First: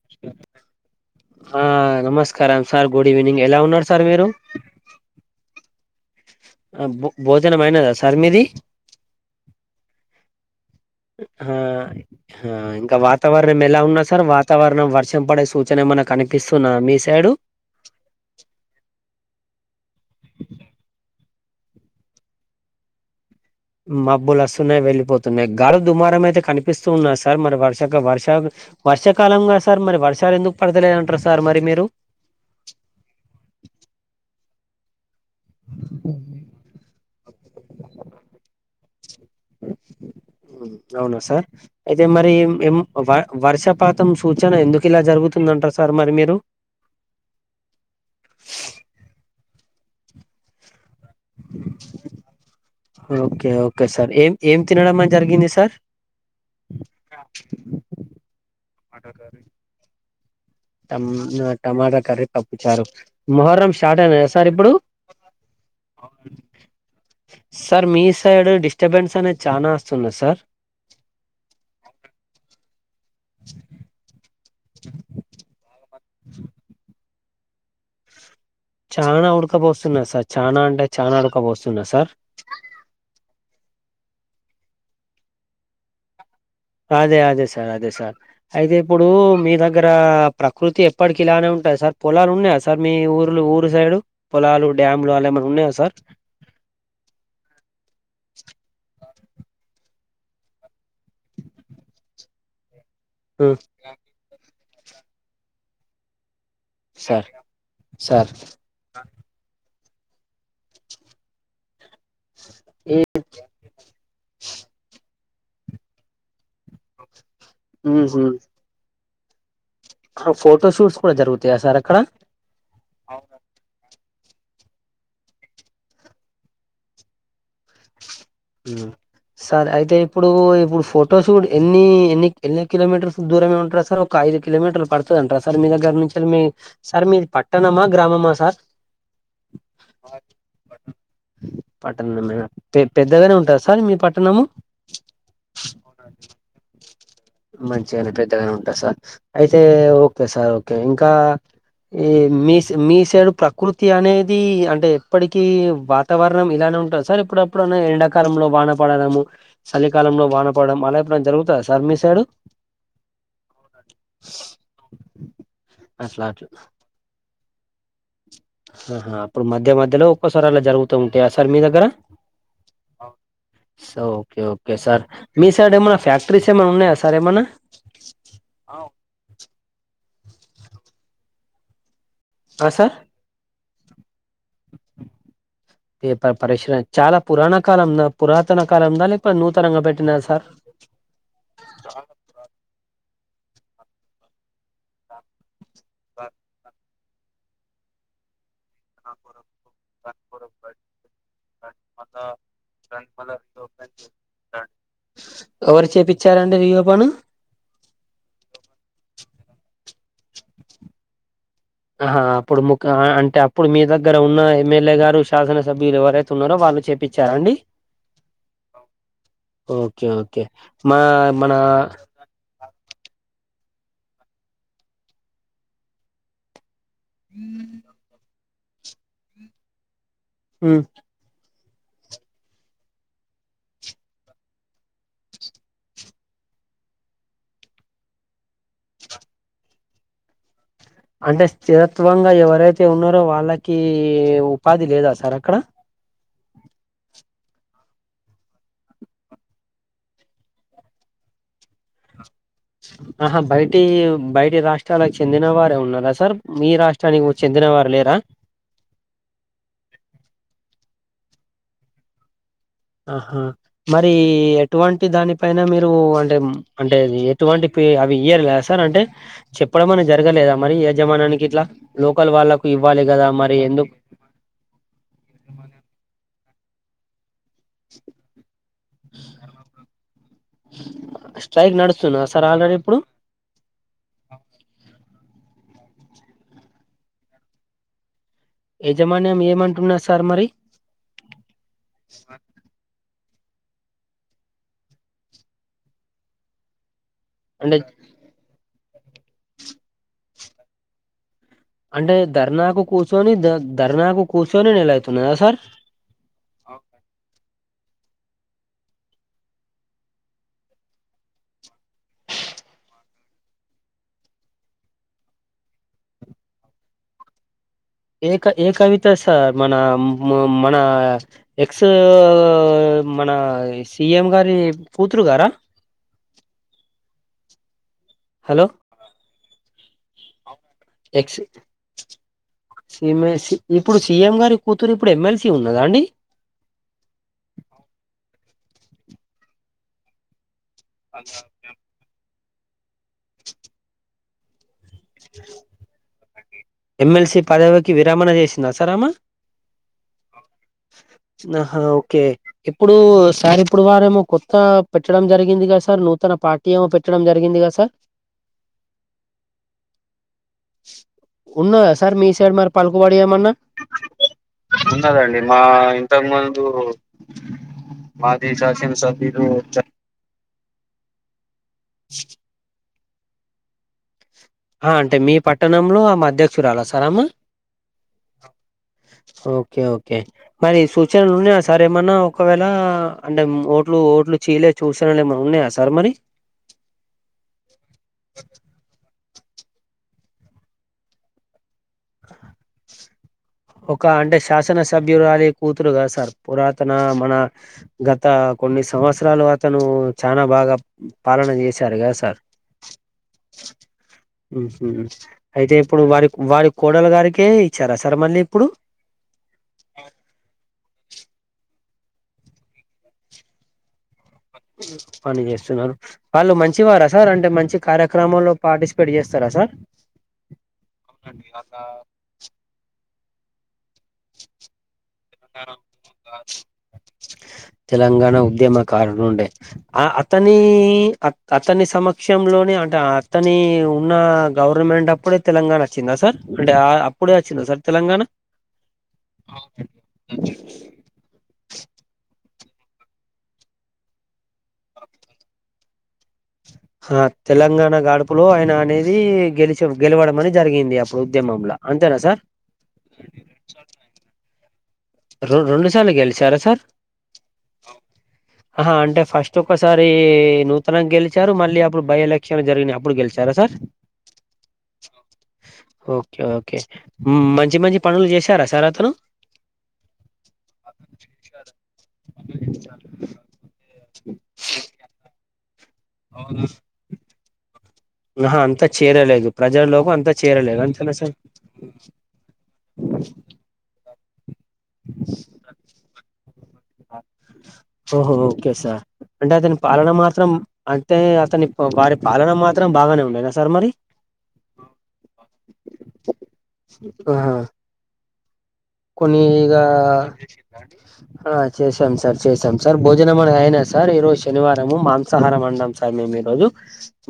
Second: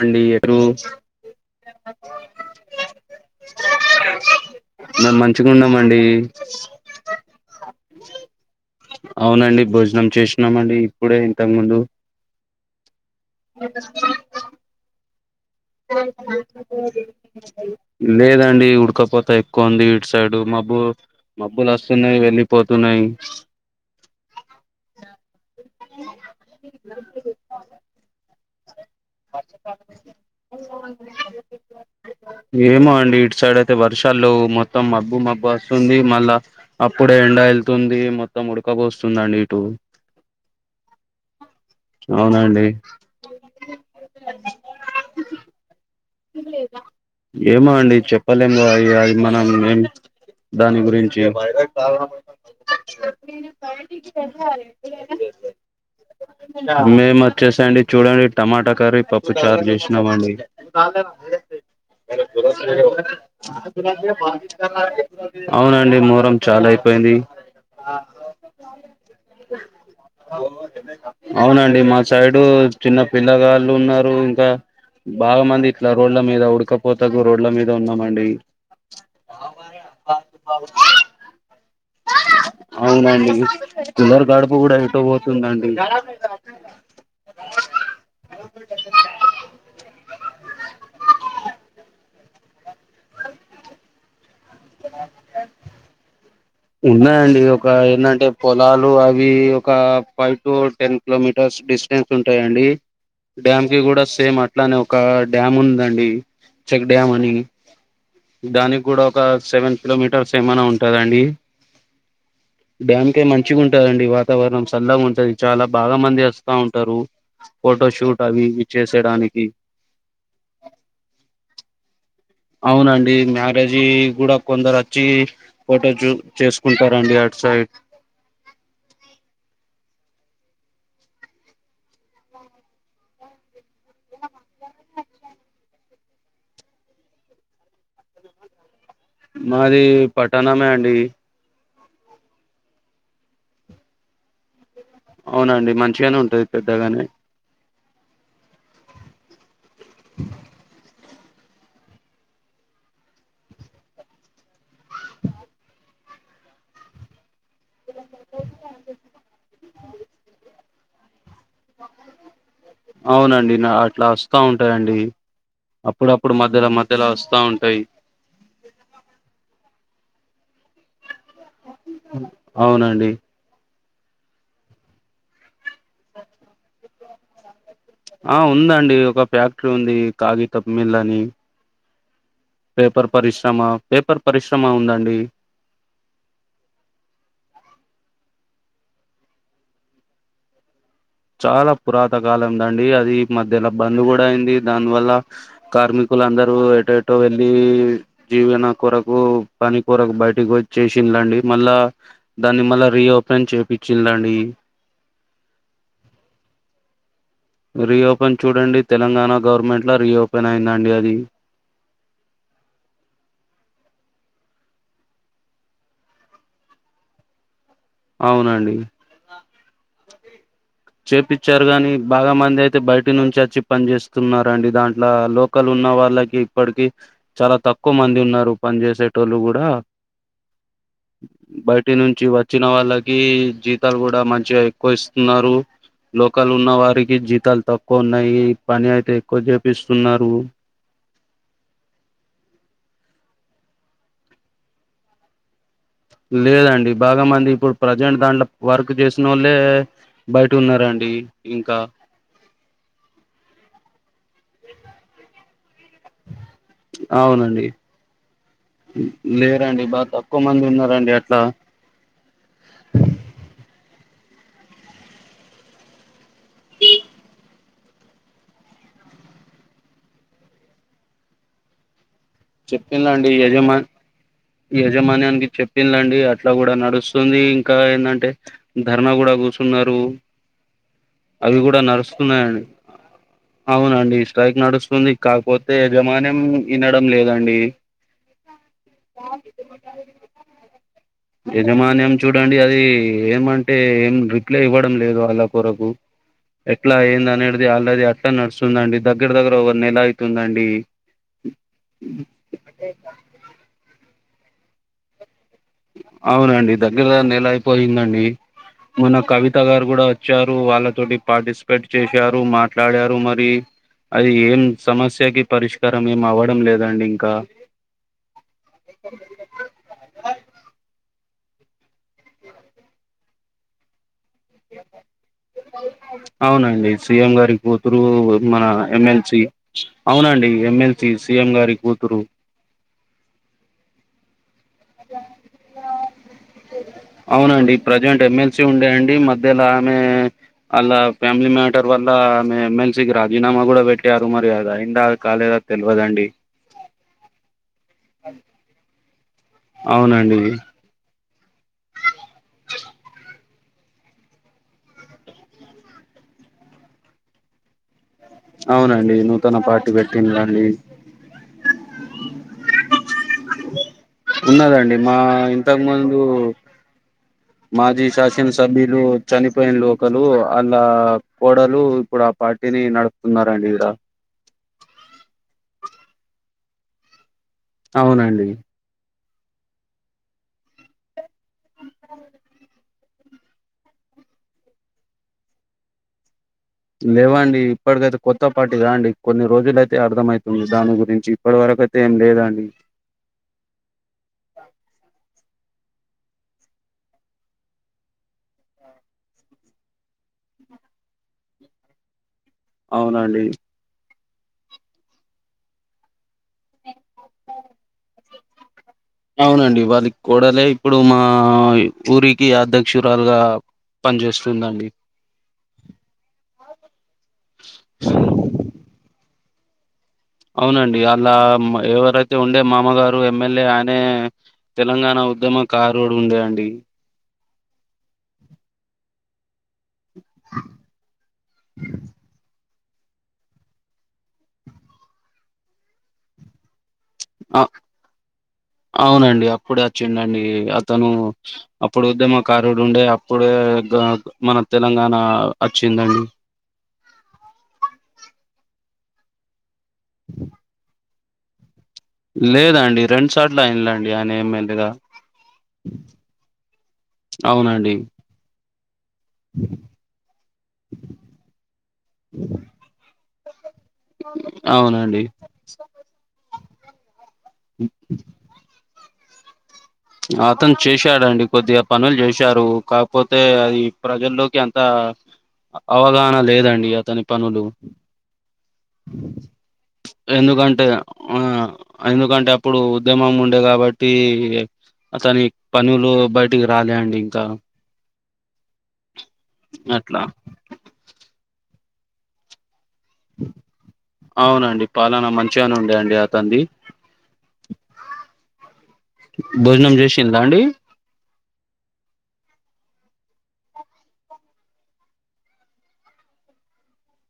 అండి ఎరు ఆ నమస్కారం సార్ గుడ్ ఈవనింగ్ ఎలా ఉన్నారు సార్ మీరు అండి ఆ భో భోజనం అయినదా సర్ మీది ం చేషినమండి ఆ ఇంకా వాతావరణం ఎలా ఉన్నాద్ సార్ వాతావరణం వర్ సైడు లేదండి ఉడకపోతా ఎక్కువ ఉంది ఇటు సైడు మబ్బు మబ్బులు వస్తున్నాయి వెళ్లిిపోతున్నాయి మబ్బులు వస్తున్నాయి వెళ్ళలిపోతున్నాయి గాలీ దుమారం అయితే కనిపిస్తూన్నాయ సార్ మరి వర్షక్ వర్ష వర్షాకాలంగా సార్ మరి వర్షాలు ఎందుకు పడతలేదంటారు సార్ మరి మీరు ఏమో అండి ఇటు సైడ్ అయితే వర్షాళ్ళేవ్ మొత్తం మబ్బు మబ్ బస్తుంది మళ్ళా అప్పుడే ఎండ వెళ్తుంది మొత్తం ఉడకపోస్తుందండి ఇటూ అవున సార్ అయితే మరి అవునండి ఎం వ్ వర్షపాతం సూచన ఎందుకు ఇలా జరుగుతుందంటారు సార్ మరి మీరు ఏమో అండి చెప్పలేము గ ఇగ అవి మనం ఏం దాని గురిం చి ఓకే ఓకే సార్ ఏం ఏం తినడం అని జరిగింది సార్ మేము వచ్చేసాండి చూడండి టమాటా కర్రీ పప్పు చారు చేసినామండి ఆ టమ్ టమాటా కర్రీ పప్పుచారు మొహర్రం స్టార్ట్ అయినదా సార్ ఇప్పుడు అవునండి మోహరం చాలా అయిపోయింది సార్ మీ సైడ్ డిస్టర్బెన్స్ అనేది చాలా వస్తుంది సార్ అవునండి మా సైడు చిన్న పిల్లగాళ్ళు ఉన్నారు ఇంకా బాగా మంది ఇట్లా రోడ్ల మీద ఉడకపోత టకు గరోడ్ల మీద ఉన్నామండి చానా ఉడకబోస్తున్నాది సార్ చానా అంటే చానా ఉడకబోస్తున్నాది అవునండి కులర్ గడుపు కూడా ఎటో పోతుందండి అదే అదే సార్ అదే సార్ అయితే ఇప్పుడు మీ దగ్గర ప్రకృతి ఎప్పటికి ఇలానే ఉంటాద సార్ పొలాలు ఉన్నాయా సార్ మీ ఊర్లో ఊరు సైడు పొలాలు డ్యామ్లు అలా ఏమనా ఉన్నాయా సార్ ఉన్నాయండి ఒక ఏందంటే పొలాలు అవి ఒక five to ten kilometres distance ఉంటాయండి డ్యామ్కి కూడా సేమ్ అట్లానే ఒక డ్యామ్ ఉందండి చెక్ డ్యామ్ సార్ అని సార్ దానికి కూడా ఒక సెవెన్ కిలోమీటర్స్ ఏమైనా ఉంటుంద అండి డ్యామ్కే మంచిగా ఉంటందండి వాతావరణం చల్లగా ఉంటుంది చాలా బాగా మంది వస్తా ఉంటారు ఫోటోషూట్ అవి ఇవి చేసేడానికి ఆ ఫోటో షూట్స్ కూడా జరుగుతాయా సార్ అక్కడ అవునండి మ్యారేజీ కూడా కొందరు వచ్చి ఫోటో షాట్ చేసుకుంటారండి అట్ సైడ్ ఉ సార్ అయితే ఇప్పుడు ఇప్పుడు ఫోటోషూట్ ఎన్ని ఎన్ని ఎన్ని కిలోమీటర్స్ దూరమే ఉంటారు సార్ ఒక ఐదు కిలోమీటర్లు పడుతుదంటార సార్ మీ దగ్గర నుంచి మీ సార్ మీది పట్టణమా గ్రామమా సార్ మాది పట్టణమే అండి పట్టణమే పెద్దగానే ఉంటాదా సార్ మీ పట్టణము అవునండి మంచిగానే ఉంటది పెద్దగానే మంచిగాని పెద్దగానే ఉంటాంది సార్ అయితే ఓకే సార్ ఓకే ఇంకా ఏ మీ మీ సైడ్ ప్రకృతి అనేది అంటే ఎప్పటికి వాతావరణం ఇలాం ఉంటదా సార్ ఇప్పుడ ఎప్పుడన్నా ఎండాకాలంలో వాన పడడము చలికాలంలో వానపడడం అలా ఎప్పుడన జరుగు సార్మిస్ అవునండి నా అట్లా వస్తా ఉంటాయంండి అట్లా అప్పుడప్పుడు అట్లా మధ్యలో మధ్యలో వస్తా ఉంటాయి ఆహా అప్పుడు మధ్య మధ్యలో ఒక్కోసారి అలా జరుగుతూ ఉంటుంది అవునండి ఓకే ఓకే సార్ మీ సైడ్ ఏమైనా ఫ్యాక్టరీస్ ఏమైన్నా ఉన్నాయా సార్ ఏమైనా ఆ ఉందండి ఒక ఫ్యాక్టరీ ఉంది కాగితమిల్లని ఆ సార్ పేపర్ పరిశ్రమ పేపర్ పరిశ్రమ ఉందండి పేపర్ పరీష చాలా పురానా కాలందా పురాతన కాలందా లేకపో నూతనంగా పెట్టిన సార్ చాలా పురాతకాలందండి అది ఇ మధ్యలో బంద్ కూడా అయింది దానివల్ల కార్మికులు అందరూ ఎటో ఎటో వెళ్లి జీవన కొరకు పని కొరకు బయటకి వచ్చ చేసిన్రండి మళ్ళా దాన్ని మళ్ళ రీఓపెన్ చేపి చిన్రండి ఓ చ్చారండి రిఓపెను రీఓపెన్ చూడండి తెలంగాణ గవర్నమెంట్లో రీఓపెన్ అయిందండి అది ఆహా అప్పుడు ముక అంటే అప్పుడు మీ దగ్గర ఉన్న ఎమ్మెల్యే గారు శాసన సభ్యులు ఎవరైతే ఉన్నారో వాళ చేపిచ్చారండి అవునండి ఓకే ఓకే మా మన చేపిచ్చారు గాని బాగా మంది అయితే తే బయటి నుంచి వచ్చి పని చేేస్తున్నరండి దాంట్లో లోకల్ ఉన్న వాళ్ళకి ఇప్పటికి చాలా తక్కువ మంది ఉన్నారు పని చేేసేటోళ్ళు కూడా హ బయటి నుంచి వచ్చిన వాళ్ళకి జీతాలు కూడా మంచిగా ఎక్కువ ఇస్తున్నారు లోకల్ ఉన్న వారికి జీతాలు తక్కువ ఉన్నాయి పని అయితే ఎక్కువ చేపిస్తున్నారు అంటే స్థిరత్వంగా ఎవరైతే ఉన్నారో వాళ్ళకి ఉపాధి లేదా సార్ అక్కడ లేదండి బాగా మంది ఇప్పుడు ప్రజెంట్ దాంట్లో వర్క్ చేసినోళ్లే బైటున్నారండి ఇంకా ఆహా బయటి బయటి రాష్ట్రాలకు చెందిన వారు న్నారా సార్ మీ రాష్ట్రానికి చెందిన అవునండి వారు లేరా లేరండి బా తక్కువ మంది ఉన్నారండి అట్లా ఆహా మరి ఎటువంటి దానిపైన మీరు అంటే అంటే ఎటువంటి అ ఇయర సార్ అంటే చెప్పడం అని జరగలేదా మరి జమానానికిట్ల లో చెప్పిందిండి యజమాన్ యజమాన్యానికి చెప్పిందిండి అట్లా కూడా నడుస్తుంది ఇంకా ఏంటంటే ధర్నా కూడా కూర్చున్నారు అవి స్ట్రైక్ కూడా నడుస్తున్నా సార్ నడుస్తున్నాయండి ఆల్రెడీ ఇప్పుడు అవునండి స్ట్రైక్ నడుస్తుంది కాకపోతే యాజమాన్యం వినడం లేదండి యజమాన్యం ఏమంటున్నారు సార్ మరి యజమాన్యం చూడండి అది ఏమంటే ఏం రిప్లై ఇవ్వడం లేదు అలా కొరకు ఎట్లా అనేది అంటే ఆల్రెడీ అట్టా నడుస్తుందండి దగ్గర దగ్గర ఒక నెల అవుతుందండి అంటే ధర్నాకు కూర్చొని ధర్నాకు కూర్చొని నలవుతున్నాదా సార్ అవునండి దగ్గర నెల అయిపోయిందండి మొన్న కవిత గారు కూడా వచ్చారు వాళ్ళతోటి పార్టిసిపేట్ చేశారు మాట్లాడారు మరి అది ఏం సమస్యకి పరిష్కారం ఏం అవ్వడం లేదండి ఇంకా ఏ ఏ కవిత సార్ మన ఉ మన ఎక్స్ మన సిఎం గారి కూతురు గారా అవునండి సీఎం గారి కూతురు హలో మన ఎమ్మెల్సి అవునండి ఎమ్మెల్సీ ఎక్స్ సిఎం గారి కూతురు సీఎం సి ఇప్పుడు సీఎం గారి కూతురు ఇప్పుడు ఎమ్మెల్సీ ఉన్నదా అండి అవునండి ప్రజెంట్ ఎమ్మెల్ సి ఉండేయండి మధ్యలో ఆమె అలా ఫ్యామిలీ మ్యాటర్ వల్ల ఎం ఎమ్మెల్స్ కి రాజీనామా కూడా పెట్టరు మరియాద అంద కాలేద త తెల్వదండి ఎమ్మెల్సీ పదవికి విరామణ చేసిందా సార్ అమా అవునండి ఆహా ఓకే ఇప్పుడు సారి ఇప్పుడు వారేమో కొత్త పెట్టడం జరిగిందిగా సార్ నూతన పార్టీ ఏమో పెట్టడం జరిగిందిగా సార్ అవునండి నూతన పార్టీ పెట్టిరెండి ఉన్నదా సార్ మీ సైడ్ మరి పలుకుబడియమన్నా ఉన్నదండి మా ఇంతకు ముందు మాజీ శాసన సభ్యులు చనిపోయిన లోకలు అలా కోడలు ఇప్పుడు ఆ పార్టీని నడుపుతున్నారంండి ఇక్కడ ఆ అంటే మీ పట్టణంలో ఆమె అధ్యక్షురాలా సార్ అమా అవునండి ఓకే ఓకే మరి సూచనలున్నా ఆ సార్ ఏమన్నా ఒకవేళ అంటే ఓట్లు ఓట్లు చీయలే చూసా లేమ ఉన్నాయా సార్ మరి లేవండి ఇప్పటికైతే కొత్త పార్టీగ అండి కొన్ని రోజుల అయితే అర్థమవుతుంది దాని గురించి ఇప్పటి వరకయితే ఒక అంటే శాసనసభ్యురాలి కూతురుగా సార్ పురాతన మన గత కొన్ని సంవత్సరాలు అతను చానా బాగా బాగా పాలన చేశారు కద సార్ అవునండి మ్ హు అయితే ఇప్పుడు వారి వారి కోడలు గారికే ఇచ్చారా సార్ మళ్ళీ ఇప్పుడు అవునండి వాళ్ళకి కో డలే ఇప్పుడు మా ఆ ఊరికి అధ్యక్షురాలుగా పనిచేస్ పని చేస్తున్నార వాళ్ళు మంచివారా సార్ అంటే మంచి కార్యక్రమంలో పార్టిసిపేట్ చేస్ స్తారా సార్ అవునండి అలా ఎవరైతే ఉండే మామగారు ఎమ్మెల్యే ఆయన టే తెలంగాణ ఉద్యమ కారుడు ఉండే అండి తెలంగాణ ఉద్యమకారుడుండే ఆ అతని అతని సమక్ష క్షంలోనే అంటే అతని ఉన్న గవర్నమెంట్ అప్పుడే తెలంగాణ వచ్చిందా సార్ అంటే ఆ అప్ ఆ అవునండి అప్పుడే వచ్చిడండి అతను అప్పుడు ఉద్యమ కారుడు ఉండే అప్పుడే మన తెలంగాణ వచ్చిందండి ఆ తెలంగాణ గడుపులో ఆయన అనేది గెలిచి గెలవడం అనే జరిగింది అప్ ఉద్యమంలా లేదండి రెండు సార్ల అఇండ్లండి ఆయన ఎమ్మెల్యేగా ర్ రెండు సార్ల గెలిచారా సార్ డి ఆహా అంటే ఫస్ట్ ఒకసారి నూతనంగా గెలిచారు మళ్ళీ అప్పుడు బై ఎలక్షన్ జరిగినయ్ అప్పుడు గెలిచార సార్ అవునండి ఓకే మంచి మంచి పనులు చేశారా సార్ అతను అతను చేశాడండి కొద్దిగా పనులు చేశారు కాకపోతే అది ప్రజల్లోకి అంత అవగాహన లేదండి అతని పనులు ఆహా అంతా చేరలేదు ప్రజల్లోకి అంతా చేరలేదు ఎందుకంటే అంతేనా సార్ ఆ ఎందుకంటే అప్పుడు ఉద్యమం ఉండే కాబట్టి అతని పనులు బయటి ఓహో ఓకే సార్ అంటే అతని పాలన అట్లా. మాత్రం అంటే అతని వారి పాలన మాత్రం బాగానే ఉండేనా సార్ మరి అవునండి పాలనా మంచిగానే ఉండయండి అతంది కొన్నిగా అండి చేశాం సార్ చేసాం సార్ భోజనం అయినా సార్ ఈ రోజు శనివారము మాంసాహారం వండం సార్ మేము ఈ రోజు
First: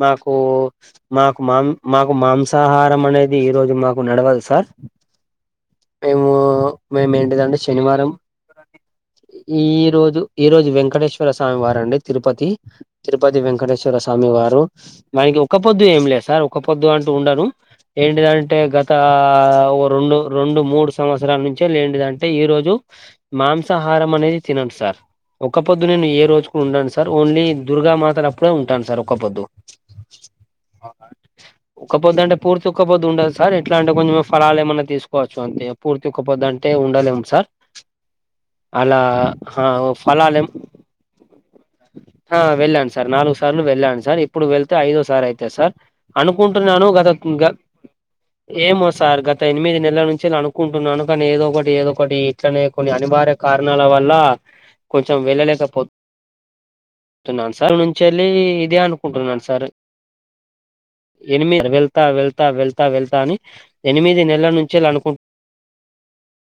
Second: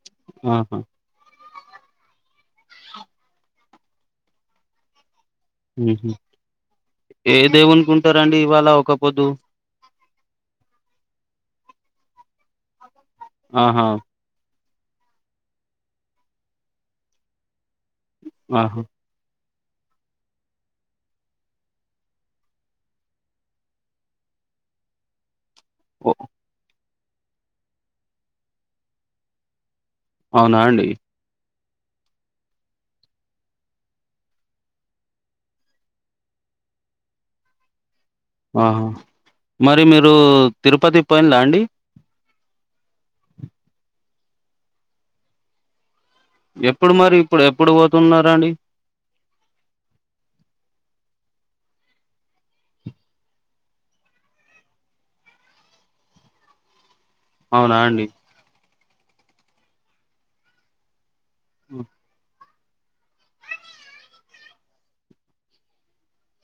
మాకు ఆహా మా మాం మాకు మాంసాహారం అనేది ఈ రోజు మాకు నడవదు సార్ మ్ హు మేము మేము ఏంటిదంతే శనివారం ఒక పొద్దు ఈ రోజు ఈ రోజు వెంకటే ేశ్వర స్వామి వారండి తిరుపతి తిరుపతి ఆహా వెంకటేశ్వర స్వామి వారు మనకి ఒక పొద్దు ఏం లేదు సార్ ఒక పొద్దు అంటూ ఉండను ఏంటిదంటే ఆహా గత ఒక రేండు రెండు మూడు సంవ్ స్తరా ల నుంచేలేంటిదంటే ఈ రోజు మాంసాహారం అనేది తినం సార్ ఒకక్క పొద్దు నేను ఓ ఏ రోజు కూడా ఉండను సార్ ఓన్లీ దుర్గామాతలప్పుడే ఉంటాను సార్ ఒక పొద్దు అవునా అండి ఒక్కపోద్ అంటే పూర్తి ఒక్కపోద్ ఉండను సార్ ఎట్లా అంటే కొంచెం ఫలాలు ఏమైన్నా తీసుకోవచ్చు అంతే పూర్తి ఒక్కపొద్దు అంటే ఉండలేం సార్ ఆహా అలా హా మరి మీరు ఫలాలేం తిరుపతి పోయిన్లా అండి హ వెళ్ళాను సార్ నాలుగు సార్లు వెళ్ళాను సార్ ఇప్పుడు వెళ్తే ఐదో సారి అయితది సార్ అనుకుంటున్నాను ఎప్పుడు గత మరి ఇప్పుడు గ ఎప్పుడు పోతున్నారండి ఏమో సార్ గత ఎనిమిది నెలల నుంచి అనుకు అనుకని ఏదో ఒకటి ఏదో ఒకటి ఇట్లనే కొన్ని అనివార్య కారణాల వల్ల కొంచెం వెళ్ళలేకపో నాను సార్ అవునా నుంచి అండి వెళ్ళి ఇదే అనుకుంటున్నాను సార్ ఎనిమి వెళ్తా వెళ్తా వెళ్తా వెళ్తా అని ఎనిమిది నెలల నుంచేల్ అనుకుం అ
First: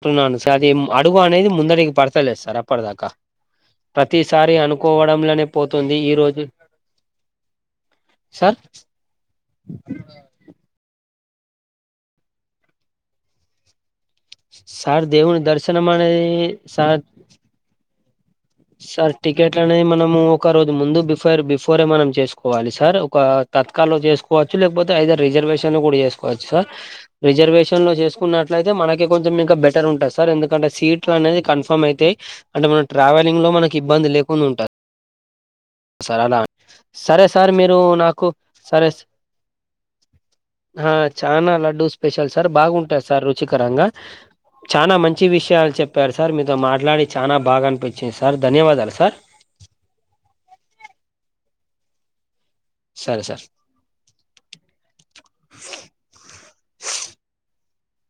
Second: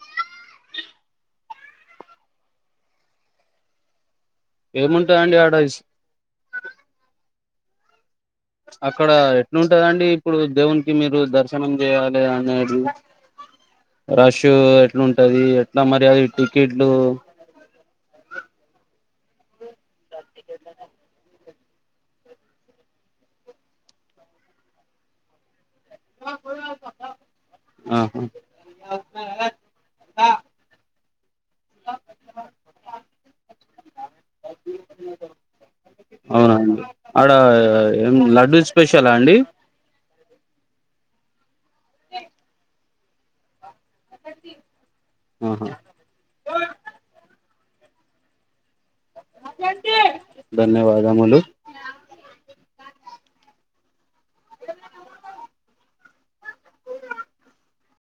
అంటున్నాను సార్ ఇ అడుగు అనేది ముందడికి పడతలేదు సార్ అప్పటిదాకా ప్ర ప్రతిసారి ఏముంటదండి అనుకోవడంలోనే ఆడ ఇస్ పోతుంది ఈ రోజు సార్ అక్కడ ఎట్లు ఉంటదండి ఇప్పుడు దేవునికి మీరు దర్శనం చేయాలి అనేది రష్ సార్ దేవుని ఎట్లుంటది ఎట్లా దర్శనం మర్యాది అనేది టికెట్లు సార్ సార్ టికెట్లు అనేది మనము ఒక రోజు ముందు బిఫైర్ బీఫ్ కోరే మనం చేసుకోవాలి సార్ ఒక తత్కల్ లో చేసుకోవచ్చు లేకపోతే ఐదర్ రిజర్వేషన్ కూడా చేసుకోవచ్చు సార్ రిజర్వేషన్ లో ఆహా చేసుకున్నట్లయితే మనకె కొంచెం ఇంకా బెటర్ ఉంటది సార్ ఎందుకంటే సీట్ ట్ల అనేది కన్ఫర్మ్ అయితాయి అంటే మన ట్రావెలింగ్ లో మనకి ఇబ్బంది లేకుండా ఉంట సార్ అలా అవునా అండి సరే ఆడ సార్ మీరు ఏం నాకు లడ్డూ సరే స స్పెషలా అండి ఆ చనా లడ్డూ స్పెషల్ సార్ బాగుంటాయి సార్ రుచికరంగా చానా మంచి ఆహా విషయాలు చెప్పారు సార్ మీతో మాట్లాడి చానా బాగా అనిపించింది సార్ ధన్యవాదాలు సార్ ధన్యవాదములు సరే సార్